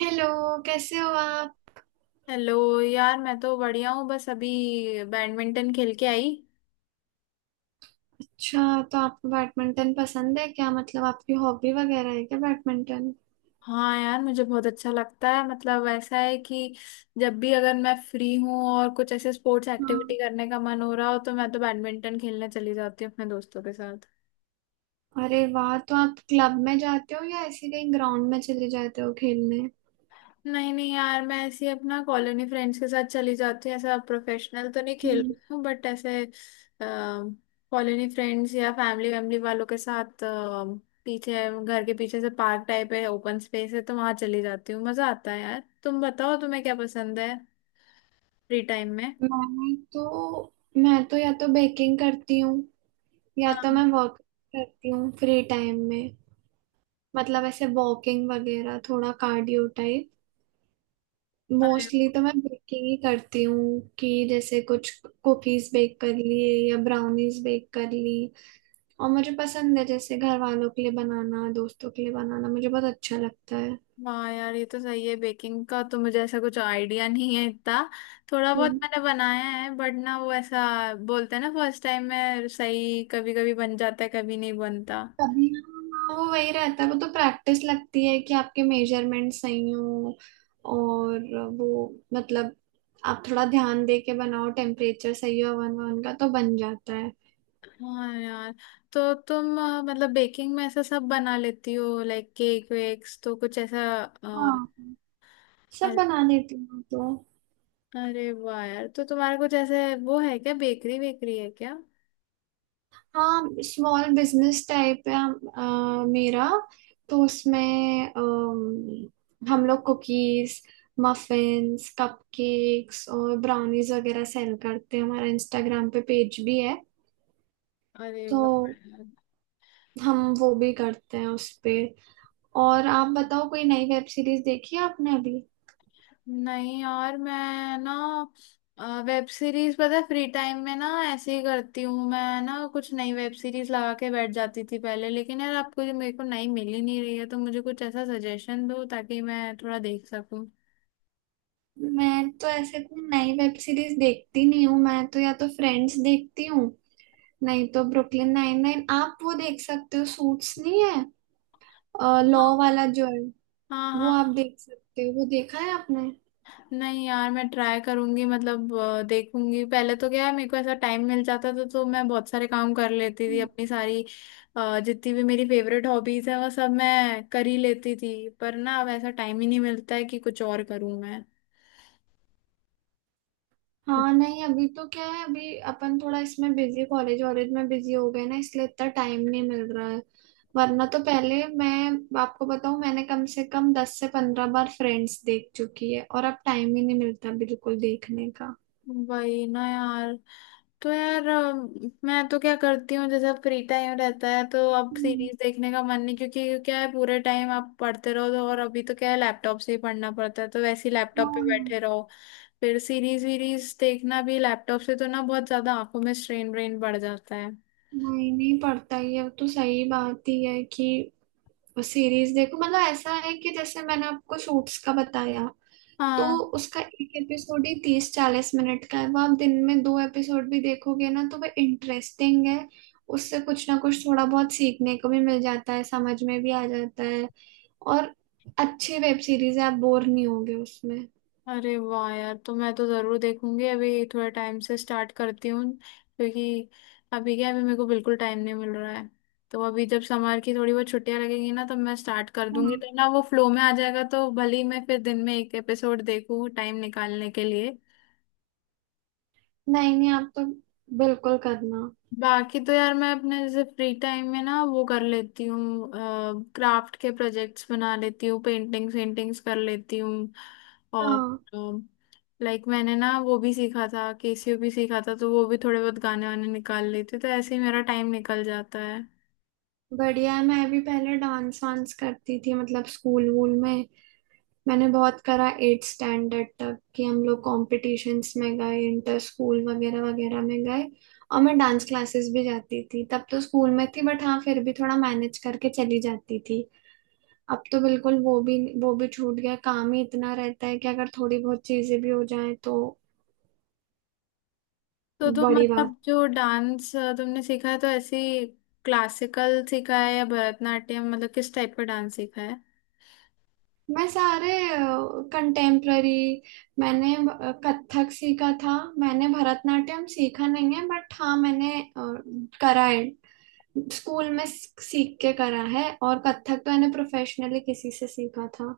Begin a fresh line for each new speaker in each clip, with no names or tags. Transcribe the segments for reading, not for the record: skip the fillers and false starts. Hello. कैसे हो आप?
हेलो यार। मैं तो बढ़िया हूँ, बस अभी बैडमिंटन खेल के आई।
अच्छा, तो आपको बैडमिंटन पसंद है क्या? मतलब आपकी हॉबी वगैरह है क्या बैडमिंटन?
हाँ यार, मुझे बहुत अच्छा लगता है। मतलब ऐसा है कि जब भी अगर मैं फ्री हूँ और कुछ ऐसे स्पोर्ट्स
हाँ,
एक्टिविटी करने का मन हो रहा हो तो मैं तो बैडमिंटन खेलने चली जाती हूँ अपने दोस्तों के साथ।
अरे वाह, तो आप क्लब में जाते हो या ऐसे कहीं ग्राउंड में चले जाते हो खेलने?
नहीं नहीं यार, मैं ऐसे ही अपना कॉलोनी फ्रेंड्स के साथ चली जाती हूँ। ऐसा प्रोफेशनल तो नहीं खेल
हम्म।
रही हूँ, बट ऐसे कॉलोनी फ्रेंड्स या फैमिली वैमिली वालों के साथ पीछे, घर के पीछे से पार्क टाइप है, ओपन स्पेस है, तो वहां चली जाती हूँ। मजा आता है। यार तुम बताओ, तुम्हें क्या पसंद है फ्री टाइम में?
मैं तो मैं तो या तो बेकिंग करती हूँ, या तो
हाँ।
मैं वॉक करती हूँ फ्री टाइम में। मतलब ऐसे वॉकिंग वगैरह, थोड़ा कार्डियो टाइप।
अरे।
मोस्टली तो मैं बेकिंग ही करती हूँ कि जैसे कुछ कुकीज बेक कर लिए या ब्राउनीज बेक कर ली, और मुझे पसंद है जैसे घर वालों के लिए बनाना, दोस्तों के लिए बनाना। मुझे बहुत अच्छा लगता है।
हाँ यार, ये तो सही है। बेकिंग का तो मुझे ऐसा कुछ आइडिया नहीं है इतना। थोड़ा बहुत
हम्म।
मैंने बनाया है, बट ना वो ऐसा बोलते हैं ना, फर्स्ट टाइम में सही कभी कभी बन जाता है, कभी नहीं बनता।
तभी हाँ, वो वही रहता है, वो तो प्रैक्टिस लगती है कि आपके मेजरमेंट सही हो और वो, मतलब आप थोड़ा ध्यान दे के बनाओ, टेम्परेचर सही हो, वन वन का तो बन जाता है।
हाँ यार, तो तुम मतलब बेकिंग में ऐसा सब बना लेती हो? लाइक केक वेक्स तो कुछ ऐसा
हाँ, सब
अरे।
बना लेती हूँ मैं तो।
अरे वाह यार, तो तुम्हारा कुछ ऐसे वो है क्या, बेकरी वेकरी है क्या?
हाँ, स्मॉल बिजनेस टाइप है मेरा। तो उसमें हम लोग कुकीज, मफिन्स, कपकेक्स और ब्राउनीज वगैरह सेल करते हैं। हमारा इंस्टाग्राम पे पेज भी है,
अरे वाह।
तो हम वो भी करते हैं उस पे। और आप बताओ, कोई नई वेब सीरीज देखी है आपने अभी?
नहीं यार मैं ना, वेब सीरीज पता है, फ्री टाइम में ना ऐसे ही करती हूँ। मैं ना कुछ नई वेब सीरीज लगा के बैठ जाती थी पहले, लेकिन यार आपको जो, मेरे को नई मिल ही नहीं रही है, तो मुझे कुछ ऐसा सजेशन दो ताकि मैं थोड़ा देख सकूँ।
मैं तो ऐसे कोई नई वेब सीरीज देखती नहीं हूँ। मैं तो या तो फ्रेंड्स देखती हूँ, नहीं तो ब्रुकलिन 99 आप वो देख सकते हो। सूट्स नहीं है, लॉ वाला जो है,
हाँ
वो आप
हाँ।
देख सकते हो। वो देखा है आपने?
नहीं यार मैं ट्राई करूंगी, मतलब देखूंगी। पहले तो क्या है, मेरे को ऐसा टाइम मिल जाता था तो मैं बहुत सारे काम कर लेती थी,
हम्म।
अपनी सारी जितनी भी मेरी फेवरेट हॉबीज है वो सब मैं कर ही लेती थी, पर ना अब ऐसा टाइम ही नहीं मिलता है कि कुछ और करूं मैं।
हाँ, नहीं, अभी तो क्या है, अभी अपन थोड़ा इसमें बिजी, कॉलेज वॉलेज में बिजी हो गए ना, इसलिए इतना टाइम नहीं मिल रहा है। वरना तो पहले, मैं आपको बताऊं, मैंने कम से कम 10 से 15 बार फ्रेंड्स देख चुकी है, और अब टाइम ही नहीं मिलता बिल्कुल देखने का।
वही ना यार। तो यार मैं तो क्या करती हूँ, जैसे अब फ्री टाइम रहता है तो अब
हम्म,
सीरीज देखने का मन नहीं, क्योंकि क्या है, पूरे टाइम आप पढ़ते रहो तो, और अभी तो क्या है, लैपटॉप से ही पढ़ना पड़ता है तो वैसे ही लैपटॉप पे
हाँ।
बैठे रहो, फिर सीरीज वीरीज देखना भी लैपटॉप से तो ना बहुत ज्यादा आंखों में स्ट्रेन व्रेन बढ़ जाता है।
नहीं, नहीं पड़ता, ये तो सही बात ही है कि सीरीज देखो, मतलब ऐसा है कि जैसे मैंने आपको सूट्स का बताया, तो
हाँ।
उसका एक एपिसोड ही 30-40 मिनट का है। वो आप दिन में 2 एपिसोड भी देखोगे ना, तो वह इंटरेस्टिंग है। उससे कुछ ना कुछ थोड़ा बहुत सीखने को भी मिल जाता है, समझ में भी आ जाता है, और अच्छी वेब सीरीज है, आप बोर नहीं होगे उसमें।
अरे वाह यार, तो मैं तो जरूर देखूंगी। अभी थोड़ा टाइम से स्टार्ट करती हूँ, क्योंकि अभी क्या, अभी मेरे को बिल्कुल टाइम नहीं मिल रहा है। तो अभी जब समर की थोड़ी वो छुट्टियां लगेगी ना, तब मैं स्टार्ट कर दूंगी,
हाँ,
तो ना वो फ्लो में आ जाएगा, तो भले ही मैं फिर दिन में एक एपिसोड देखूं टाइम निकालने के लिए।
नहीं नहीं, आप तो बिल्कुल करना।
बाकी तो यार मैं अपने जैसे फ्री टाइम में ना वो कर लेती हूँ, क्राफ्ट के प्रोजेक्ट्स बना लेती हूँ, पेंटिंग्स वेंटिंग्स कर लेती हूँ, और
हाँ,
लाइक मैंने ना वो भी सीखा था, केसीओ भी सीखा था, तो वो भी थोड़े बहुत गाने वाने निकाल लेती हूँ, तो ऐसे ही मेरा टाइम निकल जाता है।
बढ़िया है। मैं भी पहले डांस वांस करती थी, मतलब स्कूल वूल में। मैंने बहुत करा 8 स्टैंडर्ड तक कि हम लोग कॉम्पिटिशन्स में गए, इंटर स्कूल वगैरह वगैरह में गए। और मैं डांस क्लासेस भी जाती थी तब, तो स्कूल में थी बट हाँ, फिर भी थोड़ा मैनेज करके चली जाती थी। अब तो बिल्कुल वो भी छूट गया। काम ही इतना रहता है कि अगर थोड़ी बहुत चीजें भी हो जाए तो
तो तुम,
बड़ी बात।
मतलब जो डांस तुमने सीखा है, तो ऐसे क्लासिकल सीखा है या भरतनाट्यम, मतलब किस टाइप का डांस सीखा है?
मैं सारे कंटेम्प्ररी, मैंने कथक सीखा था। मैंने भरतनाट्यम सीखा नहीं है, बट हाँ मैंने करा है स्कूल में, सीख के करा है। और कथक तो मैंने प्रोफेशनली किसी से सीखा था।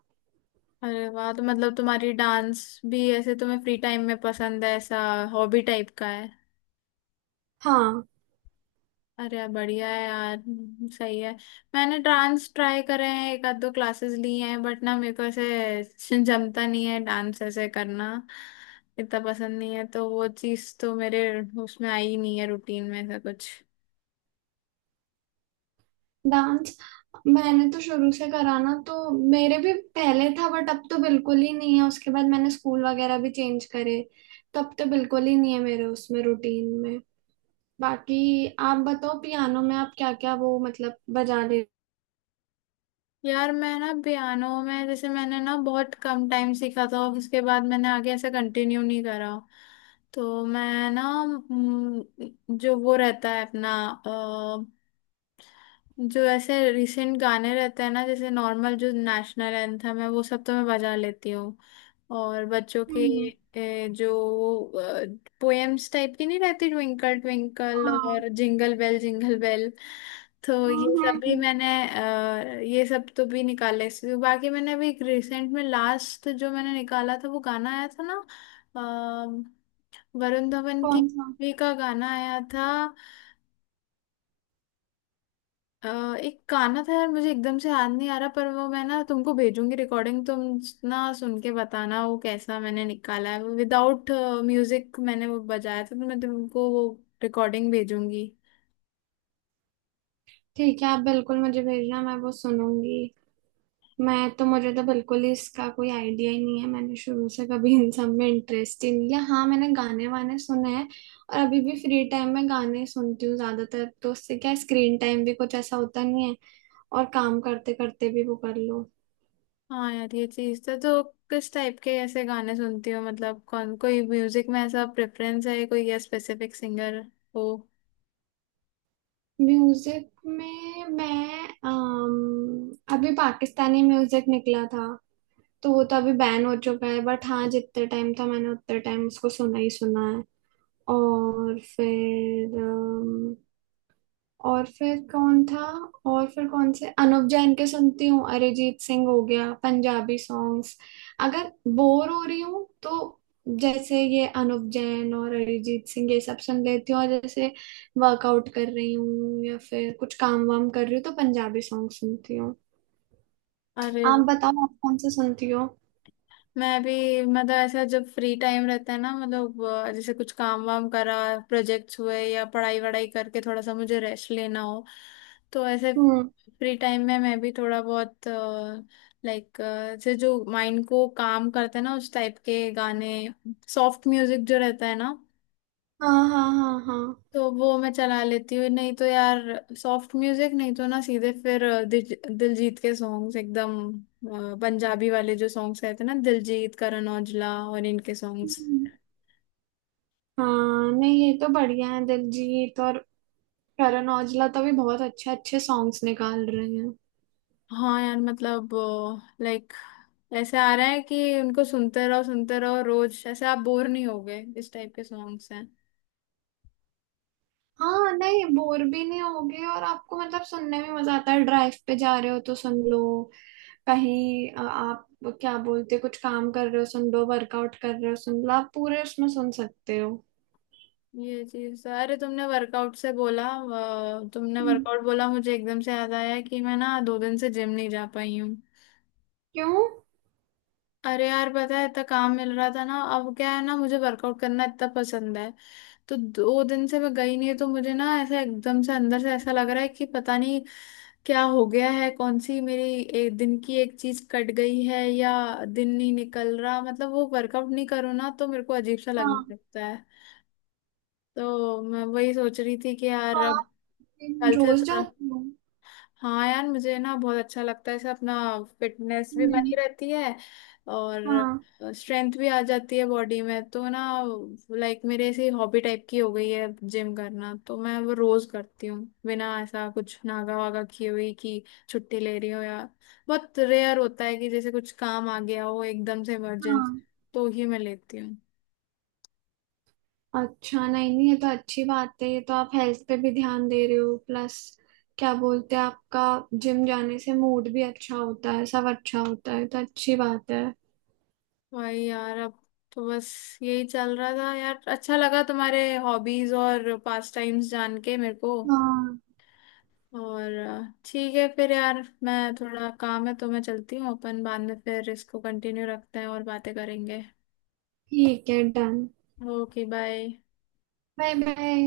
अरे वाह, तो मतलब तुम्हारी डांस भी ऐसे तुम्हें फ्री टाइम में पसंद है, ऐसा हॉबी टाइप का है?
हाँ,
अरे यार बढ़िया है यार। सही है। मैंने डांस ट्राई करे हैं, एक आध दो क्लासेस ली हैं, बट ना मेरे को ऐसे जमता नहीं है, डांस ऐसे करना इतना पसंद नहीं है, तो वो चीज़ तो मेरे उसमें आई ही नहीं है रूटीन में, ऐसा कुछ।
डांस मैंने तो शुरू से करा ना, तो मेरे भी पहले था बट अब तो बिल्कुल ही नहीं है। उसके बाद मैंने स्कूल वगैरह भी चेंज करे, तो अब तो बिल्कुल ही नहीं है मेरे उसमें रूटीन में। बाकी आप बताओ, पियानो में आप क्या क्या वो, मतलब बजा ले?
यार मैं ना पियानो में, जैसे मैंने ना बहुत कम टाइम सीखा था, उसके बाद मैंने आगे ऐसे कंटिन्यू नहीं करा, तो मैं ना, जो वो रहता है अपना अ, जो ऐसे रिसेंट गाने रहते हैं ना, जैसे नॉर्मल, जो नेशनल एंथम है, वो सब तो मैं बजा लेती हूँ। और बच्चों के
हम्म,
जो पोएम्स टाइप की नहीं रहती, ट्विंकल ट्विंकल
हाँ।
और जिंगल बेल जिंगल बेल, तो
हम्म,
ये सब
हम्म,
भी
हम्म।
मैंने ये सब तो भी निकाले बाकी मैंने अभी रिसेंट में लास्ट जो मैंने निकाला था, वो गाना आया था ना, वरुण धवन की
कौन सा?
मूवी का गाना आया था। अ, एक गाना था यार, मुझे एकदम से याद नहीं आ रहा, पर वो मैं ना तुमको भेजूंगी रिकॉर्डिंग, तुम ना सुन के बताना वो कैसा मैंने निकाला है। विदाउट म्यूजिक मैंने वो बजाया था, तो मैं तुमको वो रिकॉर्डिंग भेजूंगी।
ठीक है, आप बिल्कुल मुझे भेजना, मैं वो सुनूंगी। मैं तो, मुझे तो बिल्कुल ही इसका कोई आइडिया ही नहीं है। मैंने शुरू से कभी इन सब में इंटरेस्ट ही नहीं लिया। हाँ, मैंने गाने वाने सुने हैं, और अभी भी फ्री टाइम में गाने ही सुनती हूँ ज्यादातर, तो उससे क्या स्क्रीन टाइम भी कुछ ऐसा होता नहीं है, और काम करते करते भी वो कर लो।
हाँ यार, ये चीज था तो, किस टाइप के ऐसे गाने सुनती हो? मतलब कौन, कोई म्यूजिक में ऐसा प्रेफरेंस है कोई, या स्पेसिफिक सिंगर हो?
म्यूजिक में मैं, अभी पाकिस्तानी म्यूजिक निकला था, तो वो तो अभी बैन हो चुका है, बट हाँ, जितने टाइम था मैंने उतने टाइम उसको सुना ही सुना है। और फिर, और फिर कौन था और फिर कौन से अनुप जैन के सुनती हूँ, अरिजीत सिंह हो गया, पंजाबी सॉन्ग्स अगर बोर हो रही हूँ तो। जैसे ये अनुप जैन और अरिजीत सिंह ये सब सुन लेती हूँ, और जैसे वर्कआउट कर रही हूँ या फिर कुछ काम वाम कर रही हूँ तो पंजाबी सॉन्ग सुनती हूँ।
अरे
आप बताओ, आप कौन से सुनती हो?
मैं भी, मतलब ऐसा, जब फ्री टाइम रहता है ना, मतलब जैसे कुछ काम वाम करा, प्रोजेक्ट्स हुए या पढ़ाई वढ़ाई करके थोड़ा सा मुझे रेस्ट लेना हो, तो ऐसे
हम्म।
फ्री टाइम में मैं भी थोड़ा बहुत, लाइक जैसे जो माइंड को काम करते हैं ना, उस टाइप के गाने, सॉफ्ट म्यूजिक जो रहता है ना,
हाँ हाँ हाँ हाँ।
तो वो मैं चला लेती हूँ। नहीं तो यार सॉफ्ट म्यूजिक नहीं तो ना सीधे फिर दिलजीत के सॉन्ग्स एकदम, पंजाबी वाले जो सॉन्ग्स रहते हैं ना, दिलजीत, करण औजला, और इनके सॉन्ग्स।
हम्म, हाँ, नहीं ये तो बढ़िया है। दिलजीत और करण औजला तो भी बहुत अच्छे अच्छे सॉन्ग्स निकाल रहे हैं।
हाँ यार, मतलब लाइक ऐसे आ रहा है कि उनको सुनते रहो रोज, ऐसे आप बोर नहीं होगे, इस टाइप के सॉन्ग्स हैं।
हाँ, नहीं बोर भी नहीं होगे, और आपको मतलब सुनने में मजा आता है। ड्राइव पे जा रहे हो तो सुन लो, कहीं आप क्या बोलते, कुछ काम कर रहे हो सुन लो, वर्कआउट कर रहे हो सुन लो, आप पूरे उसमें सुन सकते हो।
ये चीज अरे तुमने वर्कआउट से बोला, तुमने
हम्म,
वर्कआउट बोला, मुझे एकदम से याद आया कि मैं ना दो दिन से जिम नहीं जा पाई हूँ।
क्यों?
अरे यार पता है, इतना काम मिल रहा था ना, अब क्या है ना, मुझे वर्कआउट करना इतना पसंद है, तो दो दिन से मैं गई नहीं तो मुझे ना ऐसा एकदम से अंदर से ऐसा लग रहा है कि पता नहीं क्या हो गया है, कौन सी मेरी एक दिन की एक चीज कट गई है, या दिन नहीं निकल रहा। मतलब वो वर्कआउट नहीं करूँ ना तो मेरे को अजीब सा
हाँ,
लगने लगता है। तो मैं वही सोच रही थी कि
तो
यार अब
आप जिम
कल से
रोज
थोड़ा।
जाते हो?
हाँ यार मुझे ना बहुत अच्छा लगता है, इससे अपना फिटनेस भी
हम्म,
बनी रहती है और
हाँ
स्ट्रेंथ भी आ जाती है बॉडी में, तो ना लाइक मेरे ऐसी हॉबी टाइप की हो गई है जिम करना, तो मैं वो रोज करती हूँ, बिना ऐसा कुछ नागा वागा किए हुई कि छुट्टी ले रही हो या, बहुत रेयर होता है कि जैसे कुछ काम आ गया हो एकदम से, इमरजेंसी,
हाँ।
तो ही मैं लेती हूँ।
अच्छा, नहीं नहीं, ये तो अच्छी बात है। ये तो आप हेल्थ पे भी ध्यान दे रहे हो, प्लस क्या बोलते हैं आपका, जिम जाने से मूड भी अच्छा होता है, सब अच्छा होता है, तो अच्छी बात है।
भाई यार अब तो बस यही चल रहा था यार। अच्छा लगा तुम्हारे हॉबीज और पास टाइम्स जान के मेरे को।
हाँ,
और ठीक है फिर यार, मैं थोड़ा काम है तो मैं चलती हूँ, अपन बाद में फिर इसको कंटिन्यू रखते हैं और बातें करेंगे।
ठीक है, done.
Okay bye.
Bye bye.